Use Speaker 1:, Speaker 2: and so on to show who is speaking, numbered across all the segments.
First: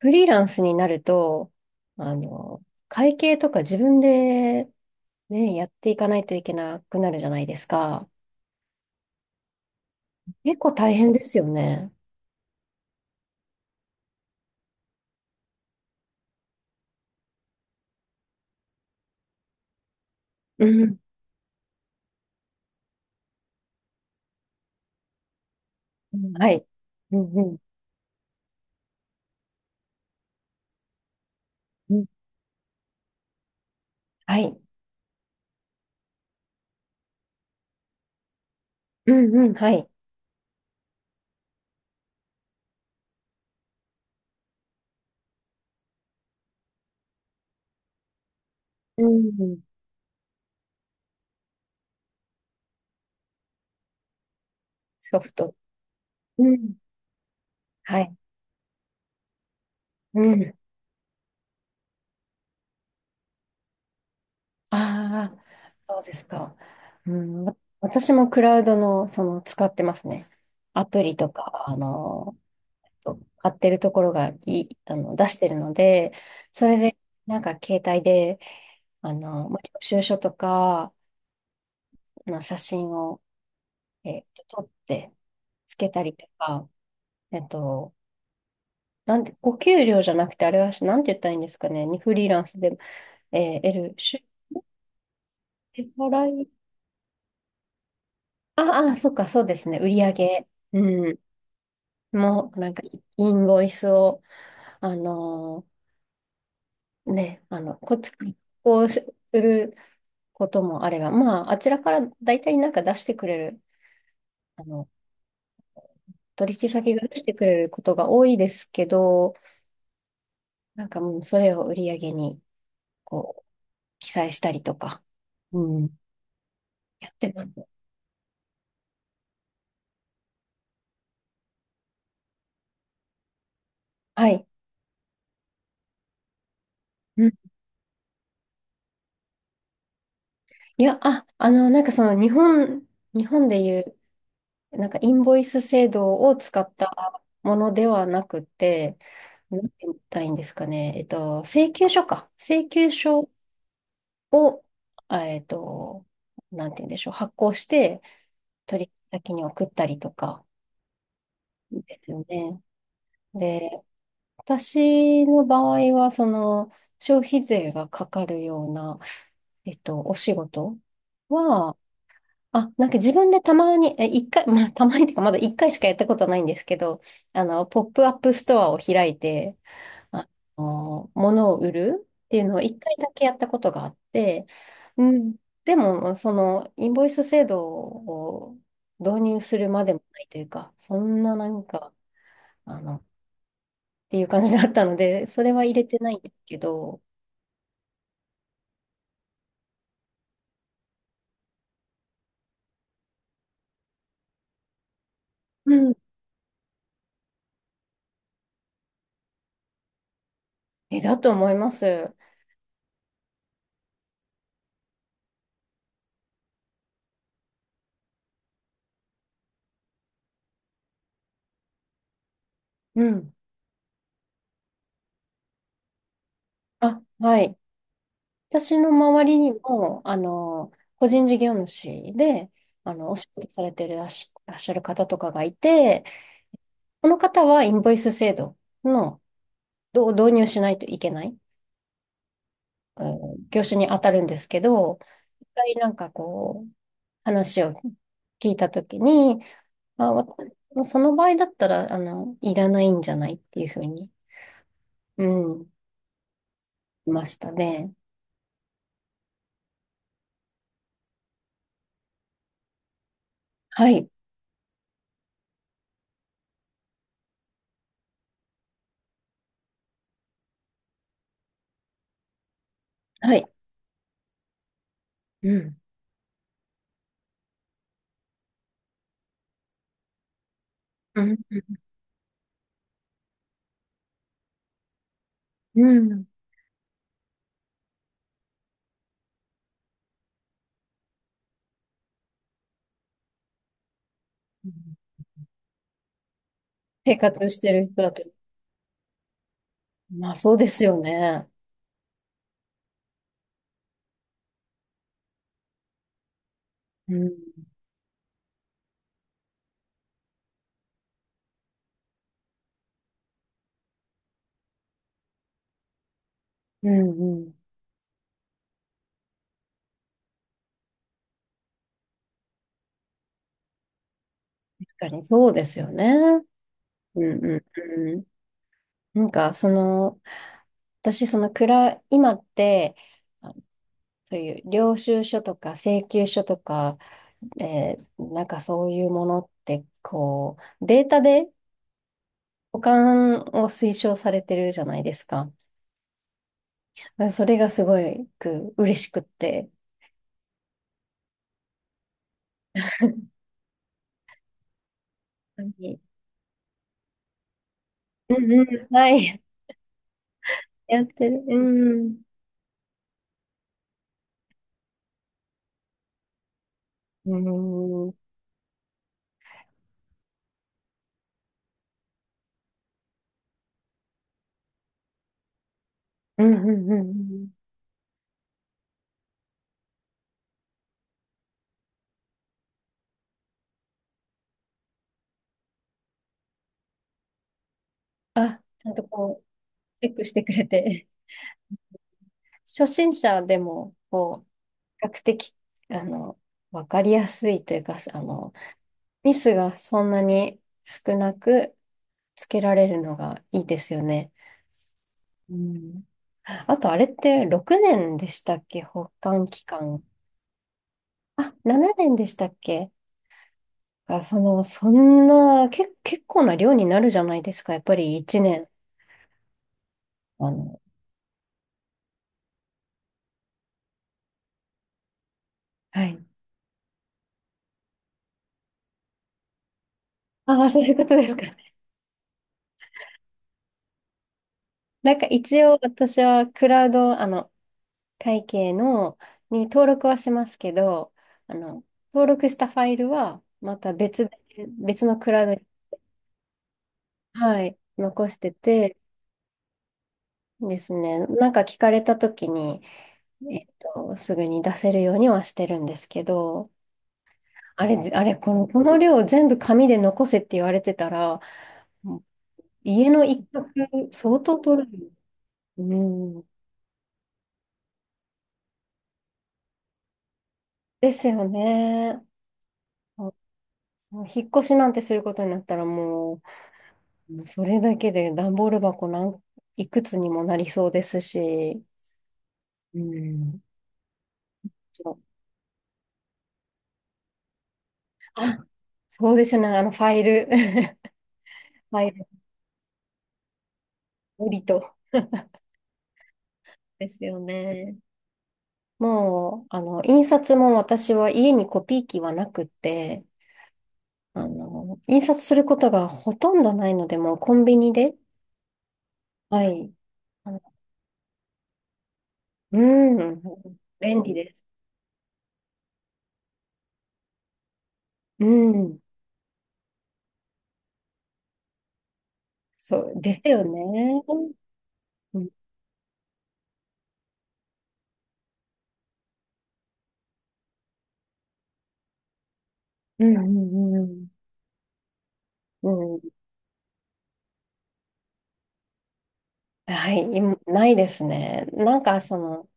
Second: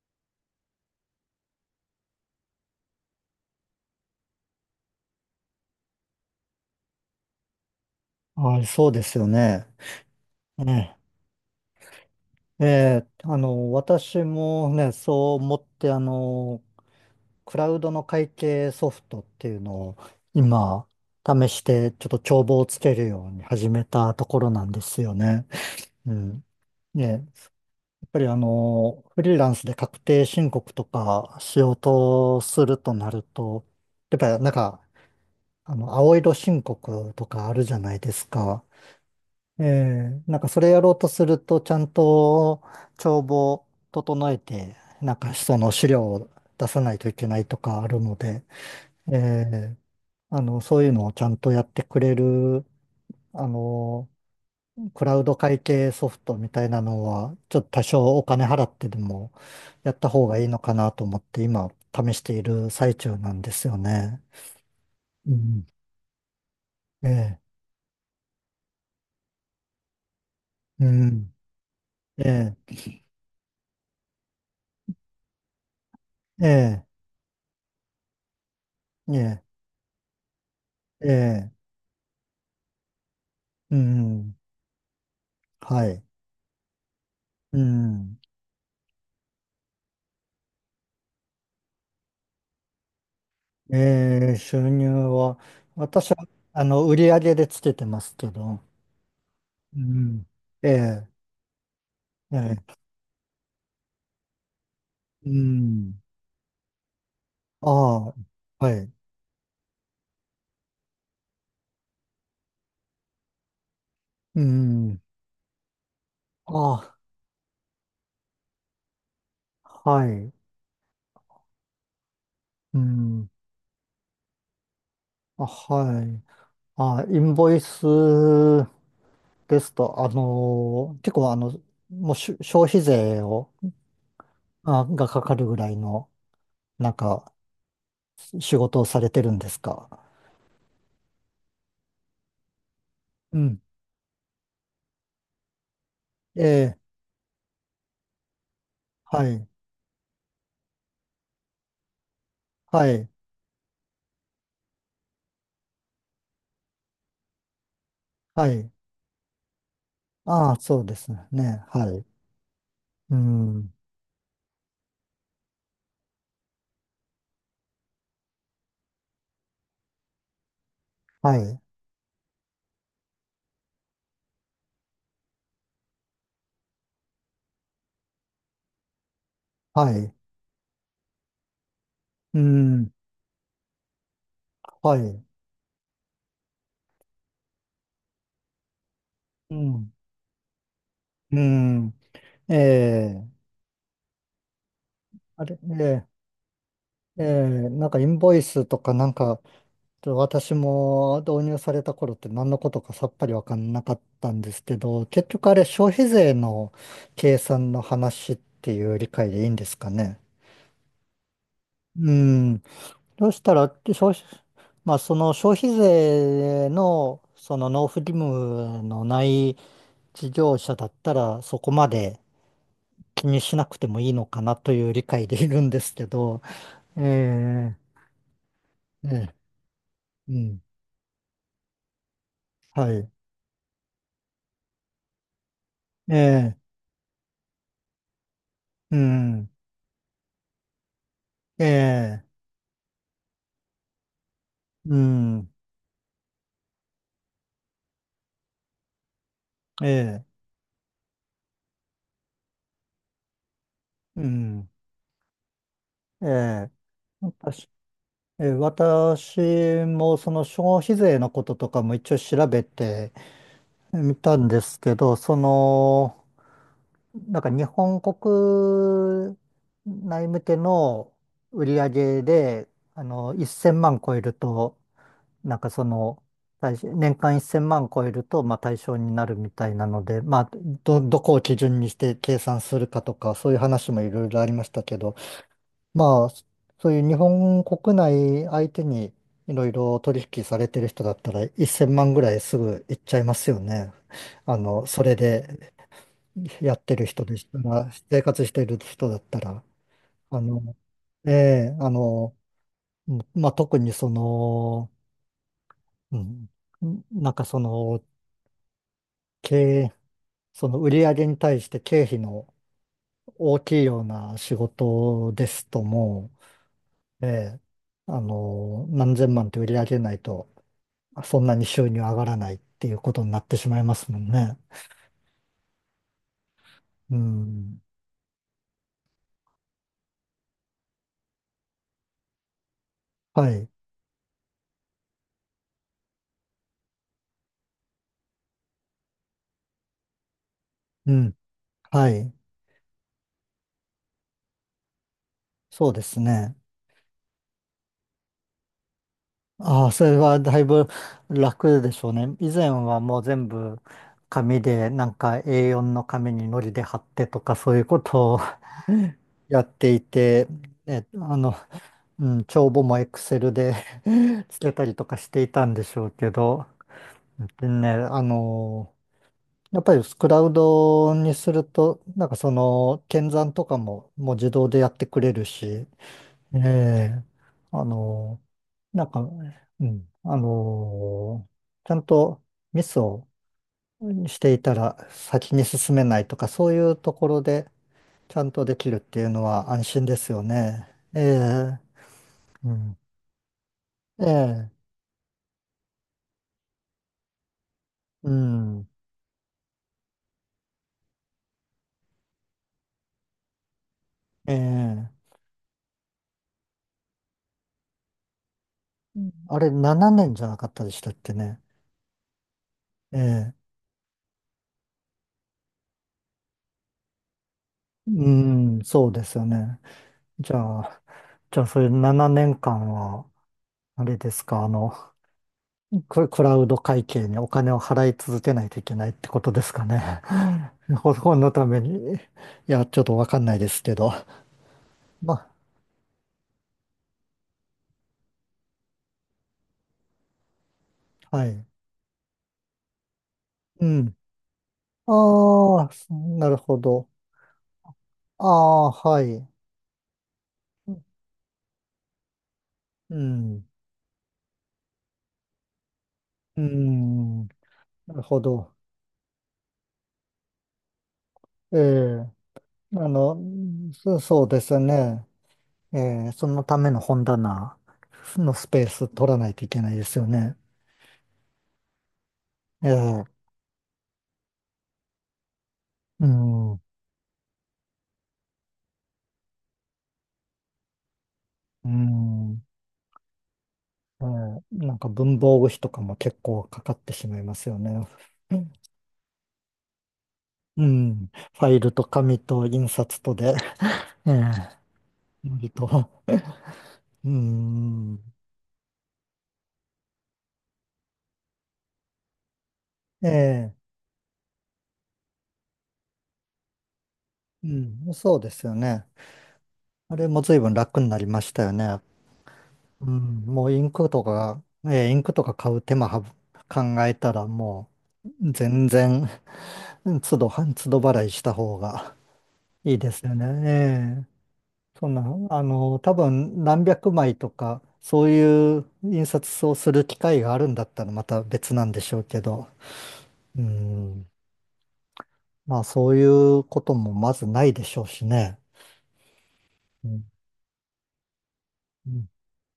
Speaker 1: フリーランスになると、会計とか自分でね、やっていかないといけなくなるじゃないですか。
Speaker 2: はい、そうですよね。
Speaker 1: 結構大
Speaker 2: ね。
Speaker 1: 変ですよね。
Speaker 2: え私もね、そう思って、クラウドの会計ソフトっていうのを
Speaker 1: う
Speaker 2: 今、
Speaker 1: ん、
Speaker 2: 試して、ちょっと帳簿をつけるように始めたところなんですよね。う
Speaker 1: うん、
Speaker 2: ん。
Speaker 1: はい。
Speaker 2: ね、
Speaker 1: う
Speaker 2: やっ
Speaker 1: んうん。
Speaker 2: ぱりフリーランスで確定申告とかしよう
Speaker 1: うん、
Speaker 2: とするとなると、やっぱ
Speaker 1: は
Speaker 2: りなん
Speaker 1: い。
Speaker 2: か、青色申告とかあるじゃないですか。
Speaker 1: うん、うん、
Speaker 2: え
Speaker 1: はい。
Speaker 2: え、なんかそれやろうとすると、ちゃんと帳簿を整えて、なんかその資料を出さないといけないとかあるので、
Speaker 1: う
Speaker 2: え
Speaker 1: ん、
Speaker 2: え、そういうのをちゃんとやってくれる、あの、クラ
Speaker 1: ソ
Speaker 2: ウ
Speaker 1: フ
Speaker 2: ド
Speaker 1: ト。
Speaker 2: 会計ソフト
Speaker 1: う
Speaker 2: みたい
Speaker 1: ん、
Speaker 2: なのは、ちょっと多
Speaker 1: はい。
Speaker 2: 少お金払ってでもやった
Speaker 1: う
Speaker 2: 方がいい
Speaker 1: ん。
Speaker 2: のかなと思って、今試している最中なんですよね。う
Speaker 1: ああ、
Speaker 2: ん。
Speaker 1: そうですか。
Speaker 2: え
Speaker 1: う
Speaker 2: え、
Speaker 1: ん、私もクラウドの、使ってますね。
Speaker 2: う
Speaker 1: アプリと
Speaker 2: ん。
Speaker 1: か、
Speaker 2: ええ、
Speaker 1: 買ってるところがいい、出してるので、
Speaker 2: え
Speaker 1: それ
Speaker 2: え、
Speaker 1: で、なんか携帯で、
Speaker 2: ええ、
Speaker 1: まあ領収書とか
Speaker 2: ええ、
Speaker 1: の写真を、
Speaker 2: う
Speaker 1: えー
Speaker 2: ん。
Speaker 1: 撮って、つ
Speaker 2: は
Speaker 1: け
Speaker 2: い。
Speaker 1: たりとか、えっ
Speaker 2: う
Speaker 1: と、
Speaker 2: ん。
Speaker 1: なんて、お給料じゃなくて、あれは、なんて言ったらいいんですかね、にフリーランスで、得る、出
Speaker 2: えー、収入は、
Speaker 1: 払
Speaker 2: 私は、
Speaker 1: い、
Speaker 2: 売り上げでつけてますけど、
Speaker 1: ああ、そっか、そうですね、売り上
Speaker 2: う
Speaker 1: げ、
Speaker 2: ん。え
Speaker 1: うん、
Speaker 2: え
Speaker 1: も
Speaker 2: え
Speaker 1: う、な
Speaker 2: え
Speaker 1: んか、インボイスを、あ
Speaker 2: う
Speaker 1: の
Speaker 2: ん。
Speaker 1: ね、
Speaker 2: あ
Speaker 1: こっち、
Speaker 2: あ、
Speaker 1: から
Speaker 2: は
Speaker 1: こう
Speaker 2: い。
Speaker 1: することもあれば、まあ、あちらから大体なんか出してくれる、
Speaker 2: う
Speaker 1: あの、
Speaker 2: ん。
Speaker 1: 取引
Speaker 2: あ
Speaker 1: 先が出してくれることが多いですけど、
Speaker 2: あ、はい。
Speaker 1: なんかもうそれを売り上げに、
Speaker 2: うん。
Speaker 1: こう、記載したりとか、
Speaker 2: あ、
Speaker 1: うん、
Speaker 2: はい。あ、
Speaker 1: やっ
Speaker 2: イ
Speaker 1: て
Speaker 2: ン
Speaker 1: ま
Speaker 2: ボ
Speaker 1: す。
Speaker 2: イスですと、結構、もうし消費税を、
Speaker 1: はい。
Speaker 2: がかかるぐらいの、なん
Speaker 1: う
Speaker 2: か、
Speaker 1: ん、
Speaker 2: 仕事をされてるんですか？
Speaker 1: いや、あ、なんか日
Speaker 2: う
Speaker 1: 本で
Speaker 2: ん。
Speaker 1: いう、なんかインボイス制度を使っ
Speaker 2: ええ
Speaker 1: たものではなくて、
Speaker 2: はい。
Speaker 1: なんて言ったらいいんですかね、請求書か。請
Speaker 2: は
Speaker 1: 求
Speaker 2: い。
Speaker 1: 書を、あえっと、なんて言うんでしょう、発行して、
Speaker 2: はい。
Speaker 1: 取引先に送ったりとか
Speaker 2: ああ、そうですね。は
Speaker 1: で
Speaker 2: い。
Speaker 1: すよね。
Speaker 2: うん。
Speaker 1: で、私の場合は、消費税がかかるような、お仕事
Speaker 2: はい。
Speaker 1: は、あ、なんか自分でたまに、一回、まあ、たまにっていうか、まだ一回しかやったことないんですけど、ポップアップストアを開いて、
Speaker 2: はい。
Speaker 1: あ物を売るって
Speaker 2: う
Speaker 1: いうのを一
Speaker 2: ん。
Speaker 1: 回だけやったことがあって、
Speaker 2: は
Speaker 1: う
Speaker 2: い。
Speaker 1: ん、でも、インボイス制度を導入
Speaker 2: う
Speaker 1: するま
Speaker 2: ん。
Speaker 1: でもないというか、そんななんか、
Speaker 2: うん。
Speaker 1: っ
Speaker 2: ええ
Speaker 1: ていう感じだったので、そ
Speaker 2: あ
Speaker 1: れ
Speaker 2: れ、
Speaker 1: は入れてないんですけど、
Speaker 2: なんかインボイスとかなんか、ちょっと私も導入された頃って何のことかさっぱりわかんなかったんですけど、結局あれ
Speaker 1: う
Speaker 2: 消
Speaker 1: ん。
Speaker 2: 費税の計算の話っていう理解でいいんですかね？
Speaker 1: だと思いま
Speaker 2: う
Speaker 1: す。
Speaker 2: ん。そしたら、まあ、その消費税の、その納付義務のない事業者だったらそこまで
Speaker 1: う
Speaker 2: 気
Speaker 1: ん。
Speaker 2: にしなくてもいいのかなという理解でいるんですけど、え
Speaker 1: あ、はい。
Speaker 2: え
Speaker 1: 私の
Speaker 2: え
Speaker 1: 周
Speaker 2: え
Speaker 1: りにも、
Speaker 2: うん、
Speaker 1: 個人事業主で、
Speaker 2: はい、
Speaker 1: お仕事されてるらっしゃる方とかがいて、
Speaker 2: ええ
Speaker 1: この方はインボイス制度
Speaker 2: う
Speaker 1: の
Speaker 2: ん、
Speaker 1: 導入しないといけない、
Speaker 2: ええ
Speaker 1: うん、業種に当たるんですけ
Speaker 2: う
Speaker 1: ど、一
Speaker 2: ん、
Speaker 1: 回なんか話を聞いたときに、まあ、
Speaker 2: ええ
Speaker 1: その場合だったら、いらないんじゃないっていうふうに、
Speaker 2: うん、
Speaker 1: うん、
Speaker 2: ええ
Speaker 1: いました
Speaker 2: 私、
Speaker 1: ね。
Speaker 2: ええ私もその消費税のこととかも一応調べて
Speaker 1: はい、
Speaker 2: みたんですけど、その、なんか日本国内向けの売り上げで、
Speaker 1: はい。
Speaker 2: 1000万超えると、
Speaker 1: う
Speaker 2: なんか
Speaker 1: ん、
Speaker 2: その、対象年間1000万超えると、まあ対象になるみたいなので、まあ、
Speaker 1: う
Speaker 2: どこ
Speaker 1: ん、
Speaker 2: を基準にして計算するかとか、そういう話もいろいろありましたけど、
Speaker 1: うん。う
Speaker 2: ま
Speaker 1: ん、
Speaker 2: あ、そういう日本国内相手にいろいろ取引されてる人だったら、1000万ぐらいすぐいっちゃいますよね。あの、それでやってる
Speaker 1: 生
Speaker 2: 人でし
Speaker 1: 活
Speaker 2: た
Speaker 1: してる
Speaker 2: ら、
Speaker 1: 人だ
Speaker 2: 生
Speaker 1: と、
Speaker 2: 活してる人だったら、
Speaker 1: まあ
Speaker 2: あ
Speaker 1: そうで
Speaker 2: の、
Speaker 1: すよ
Speaker 2: え
Speaker 1: ね。
Speaker 2: え、うんまあ、特にその、うん、
Speaker 1: う
Speaker 2: な
Speaker 1: ん、
Speaker 2: んかその、経営、その売り上げに対して経費の大きいような仕事ですとも
Speaker 1: うん、
Speaker 2: う、え
Speaker 1: うん。
Speaker 2: え、何千万って売り上げないと、そんなに収入上がらないっていうことになってしまいますもんね。
Speaker 1: 確かにそうですよね。
Speaker 2: う
Speaker 1: うん、う
Speaker 2: ん。
Speaker 1: ん、うん。なんか、私、暗い、今って、
Speaker 2: はい。
Speaker 1: そういう領収書とか請求書とか、なんかそういうものって、デー
Speaker 2: う
Speaker 1: タ
Speaker 2: ん。
Speaker 1: で
Speaker 2: はい。
Speaker 1: 保管を推奨されてるじゃないですか。
Speaker 2: そうですね。
Speaker 1: それがすごく嬉しくって。
Speaker 2: ああ、それはだいぶ楽でしょうね。以前はもう全部紙で、なんか
Speaker 1: 本当
Speaker 2: A4
Speaker 1: に、
Speaker 2: の紙に糊で貼ってとかそういうこ
Speaker 1: う
Speaker 2: とを
Speaker 1: んうん、はい。
Speaker 2: やっていて、
Speaker 1: や
Speaker 2: え、
Speaker 1: って
Speaker 2: あ
Speaker 1: る。
Speaker 2: の、
Speaker 1: うん。
Speaker 2: うん、帳簿も Excel で つけたりとかしていたんでしょうけど、
Speaker 1: う
Speaker 2: でね、
Speaker 1: ん。うん
Speaker 2: やっぱりクラウドにすると、なんかその、検算とかももう自動でやってくれるし、
Speaker 1: うん
Speaker 2: え
Speaker 1: うんう
Speaker 2: え、
Speaker 1: ん。
Speaker 2: あの、なんか、うん、ちゃんとミスをしていたら先に進めないとか、そういうところでちゃん
Speaker 1: あ、
Speaker 2: とで
Speaker 1: ち
Speaker 2: き
Speaker 1: ゃん
Speaker 2: るっ
Speaker 1: と
Speaker 2: ていうのは安心
Speaker 1: チェ
Speaker 2: で
Speaker 1: ック
Speaker 2: す
Speaker 1: し
Speaker 2: よ
Speaker 1: てくれ
Speaker 2: ね。
Speaker 1: て。
Speaker 2: ええ、う
Speaker 1: 初
Speaker 2: ん、
Speaker 1: 心者でも、
Speaker 2: ええ、
Speaker 1: 比較的、あの、わかりやすいというか、
Speaker 2: うん、
Speaker 1: ミスがそんなに少なくつけられるのがいいですよね。
Speaker 2: ええ、
Speaker 1: うん。あとあれって6年でしたっけ、保
Speaker 2: うん
Speaker 1: 管
Speaker 2: あ
Speaker 1: 期
Speaker 2: れ
Speaker 1: 間。
Speaker 2: 7年じゃなかったでしたっけ
Speaker 1: あ、
Speaker 2: ね？
Speaker 1: 7年でしたっけ？
Speaker 2: ええ、
Speaker 1: あ、そんな、結構な量になるじゃないですか。やっぱり
Speaker 2: う
Speaker 1: 1年。
Speaker 2: ん、そうですよね。
Speaker 1: あ
Speaker 2: じゃ
Speaker 1: の、
Speaker 2: あ、それ7年間は、あれですか、
Speaker 1: はい。
Speaker 2: クラウド会計にお金を払い続けないといけないってことですかね？
Speaker 1: ああ、そ ういうことです
Speaker 2: 本
Speaker 1: か。
Speaker 2: のために。いや、ちょっとわかんないですけど。
Speaker 1: なんか
Speaker 2: ま、
Speaker 1: 一応私はクラウド、会計の、に登録はしますけど、
Speaker 2: は
Speaker 1: あ
Speaker 2: い。
Speaker 1: の、登録したファイルはま
Speaker 2: う
Speaker 1: た
Speaker 2: ん。
Speaker 1: 別で、別のクラウドに、
Speaker 2: ああ、なるほど。
Speaker 1: はい、残し
Speaker 2: あ
Speaker 1: て
Speaker 2: あ、
Speaker 1: て
Speaker 2: はい。
Speaker 1: ですね、なんか聞かれた時に、
Speaker 2: うん。
Speaker 1: すぐに出せるようにはしてるんですけ
Speaker 2: う
Speaker 1: ど、
Speaker 2: ん。
Speaker 1: あれ、ぜ
Speaker 2: なる
Speaker 1: あれ、
Speaker 2: ほど。
Speaker 1: この量全部紙で残せって言われてたら、
Speaker 2: え
Speaker 1: もう
Speaker 2: え、あ
Speaker 1: 家の
Speaker 2: の、
Speaker 1: 一角
Speaker 2: そ
Speaker 1: 相
Speaker 2: そう
Speaker 1: 当
Speaker 2: です
Speaker 1: 取る。
Speaker 2: ね。
Speaker 1: う
Speaker 2: ええ、
Speaker 1: ん。
Speaker 2: そのための本棚のスペース取らないといけないですよね。
Speaker 1: ですよね。
Speaker 2: ええ、
Speaker 1: ももう引っ越しなんてすることになったら
Speaker 2: う
Speaker 1: も
Speaker 2: ん。う
Speaker 1: う、もうそれだけで段ボール箱いくつにもなりそうですし、
Speaker 2: ん。
Speaker 1: うん。
Speaker 2: なんか文房具費とかも結構かかってしまいますよね。
Speaker 1: あ、そうですね、あのファイル、
Speaker 2: う
Speaker 1: フ
Speaker 2: ん。ファイルと
Speaker 1: ァイル、
Speaker 2: 紙と印刷とで、ええ
Speaker 1: 無りと。
Speaker 2: 割と。
Speaker 1: です
Speaker 2: う
Speaker 1: よね。
Speaker 2: ん。
Speaker 1: もう、印刷も私は家にコピー機はなくて、
Speaker 2: ええ
Speaker 1: 印刷することがほとんどないので、もうコン
Speaker 2: う
Speaker 1: ビニ
Speaker 2: ん。
Speaker 1: で、
Speaker 2: そうですよね。
Speaker 1: はい。
Speaker 2: あれも
Speaker 1: あ
Speaker 2: 随
Speaker 1: の、
Speaker 2: 分楽になりましたよね。
Speaker 1: う
Speaker 2: う
Speaker 1: ん、
Speaker 2: ん。もうインク
Speaker 1: 便
Speaker 2: と
Speaker 1: 利で
Speaker 2: か、
Speaker 1: す。
Speaker 2: ええインクとか買う手間はぶ考えたらも
Speaker 1: う
Speaker 2: う全
Speaker 1: ん、
Speaker 2: 然、都度、都度払いした方がいい
Speaker 1: そ
Speaker 2: で
Speaker 1: う、
Speaker 2: すよ
Speaker 1: ですよね。
Speaker 2: ね。
Speaker 1: う
Speaker 2: そんな、
Speaker 1: ん、
Speaker 2: 多分何百枚とか、そういう印刷をする機会があるんだったらまた別なんでしょうけど、
Speaker 1: うん、
Speaker 2: う
Speaker 1: う
Speaker 2: ん、
Speaker 1: ん、
Speaker 2: まあ
Speaker 1: う
Speaker 2: そ
Speaker 1: ん
Speaker 2: う
Speaker 1: う
Speaker 2: い
Speaker 1: ん、
Speaker 2: うこともまずないでしょうしね。う
Speaker 1: は
Speaker 2: ん、
Speaker 1: い、今ないですね。なん
Speaker 2: う
Speaker 1: か、
Speaker 2: ん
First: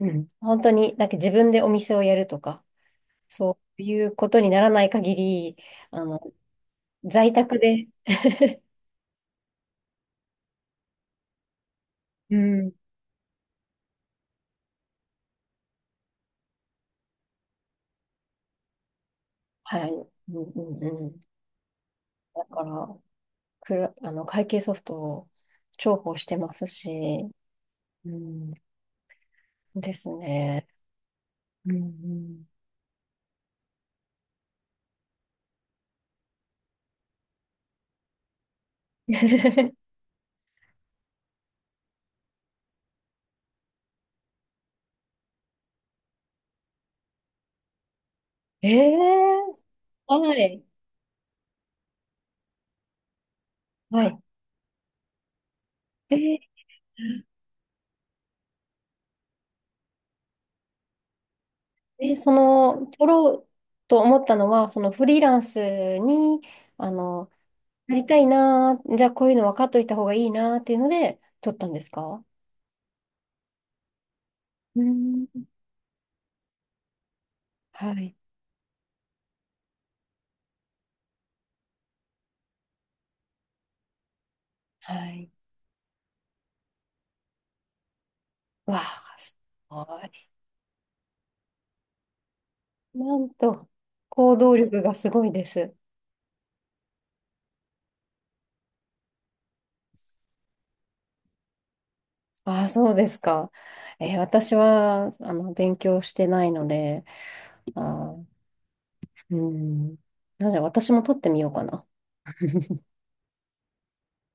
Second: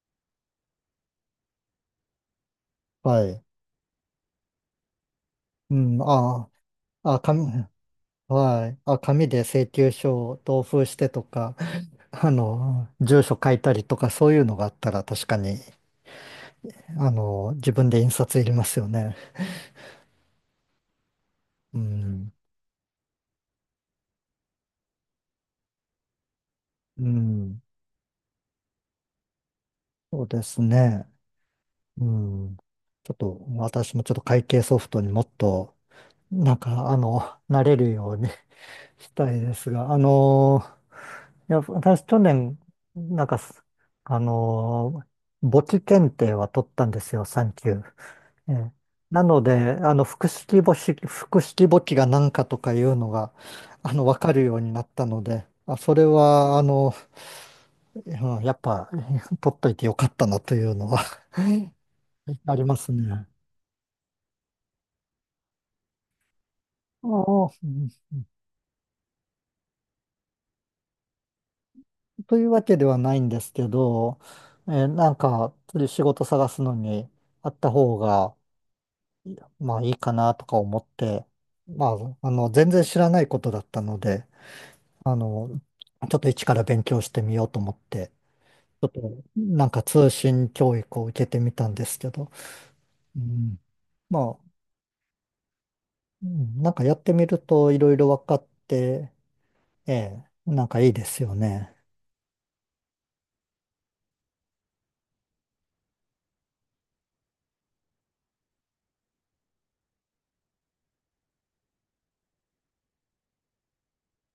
Speaker 1: うん、本当に、なんか自分でお店をやるとか、
Speaker 2: はい。
Speaker 1: そういうことにならない限り、
Speaker 2: うん、
Speaker 1: あの、
Speaker 2: ああ、
Speaker 1: 在
Speaker 2: 紙、
Speaker 1: 宅で、
Speaker 2: はい。あ、紙で請求書を同封してとか、
Speaker 1: うん、
Speaker 2: 住所書いたりとかそういうのがあったら確かに、自分で印刷いりますよね。
Speaker 1: はい。うんうんうん。
Speaker 2: うん、
Speaker 1: だから、会計ソフトを重宝してます
Speaker 2: う
Speaker 1: し、
Speaker 2: ん、
Speaker 1: うん、です
Speaker 2: そうです
Speaker 1: ね。
Speaker 2: ね。
Speaker 1: うんう
Speaker 2: う
Speaker 1: ん、
Speaker 2: ん。ちょっと私もちょっと会計ソフトにもっと、なんか、慣れるように したいです が、いや、私去年、なんかす、あの、簿記検定は取ったんですよ、3級。え
Speaker 1: え
Speaker 2: えなので、
Speaker 1: ー、はい。
Speaker 2: 複式簿記が何かとかいうのが、
Speaker 1: は
Speaker 2: わ
Speaker 1: い。
Speaker 2: かるようになったので、あ、それ
Speaker 1: えー
Speaker 2: は、うんやっぱ、取っといてよかったなというのは あります
Speaker 1: 取
Speaker 2: ね。
Speaker 1: ろうと思ったのは、そのフリーランスに、あ
Speaker 2: あ
Speaker 1: の、
Speaker 2: あ、うん
Speaker 1: なりたいなー、じゃあこういうの分かっといた方がいいなーっていうので、取ったんですか？
Speaker 2: というわけではないんですけど、
Speaker 1: う
Speaker 2: なん
Speaker 1: ん。
Speaker 2: か、仕事探すのにあった
Speaker 1: は
Speaker 2: 方
Speaker 1: い。
Speaker 2: が、まあいいかなとか思って、まあ、全然知らないことだったので、
Speaker 1: は
Speaker 2: あ
Speaker 1: い。
Speaker 2: の、ちょっと一から勉強してみようと思って、
Speaker 1: わ
Speaker 2: ちょっと、
Speaker 1: あ、す
Speaker 2: なんか
Speaker 1: ご
Speaker 2: 通
Speaker 1: い。
Speaker 2: 信教育を受けてみたんですけど、
Speaker 1: な
Speaker 2: う
Speaker 1: ん
Speaker 2: ん、
Speaker 1: と、
Speaker 2: ま
Speaker 1: 行
Speaker 2: あ、
Speaker 1: 動力がすごいです。
Speaker 2: うんなんかやってみるといろいろ分かって、ええ、なんかいいですよね。
Speaker 1: ああ、そうですか。私は、勉強してないので、あー、うん。なんじゃ、私も取ってみようかな。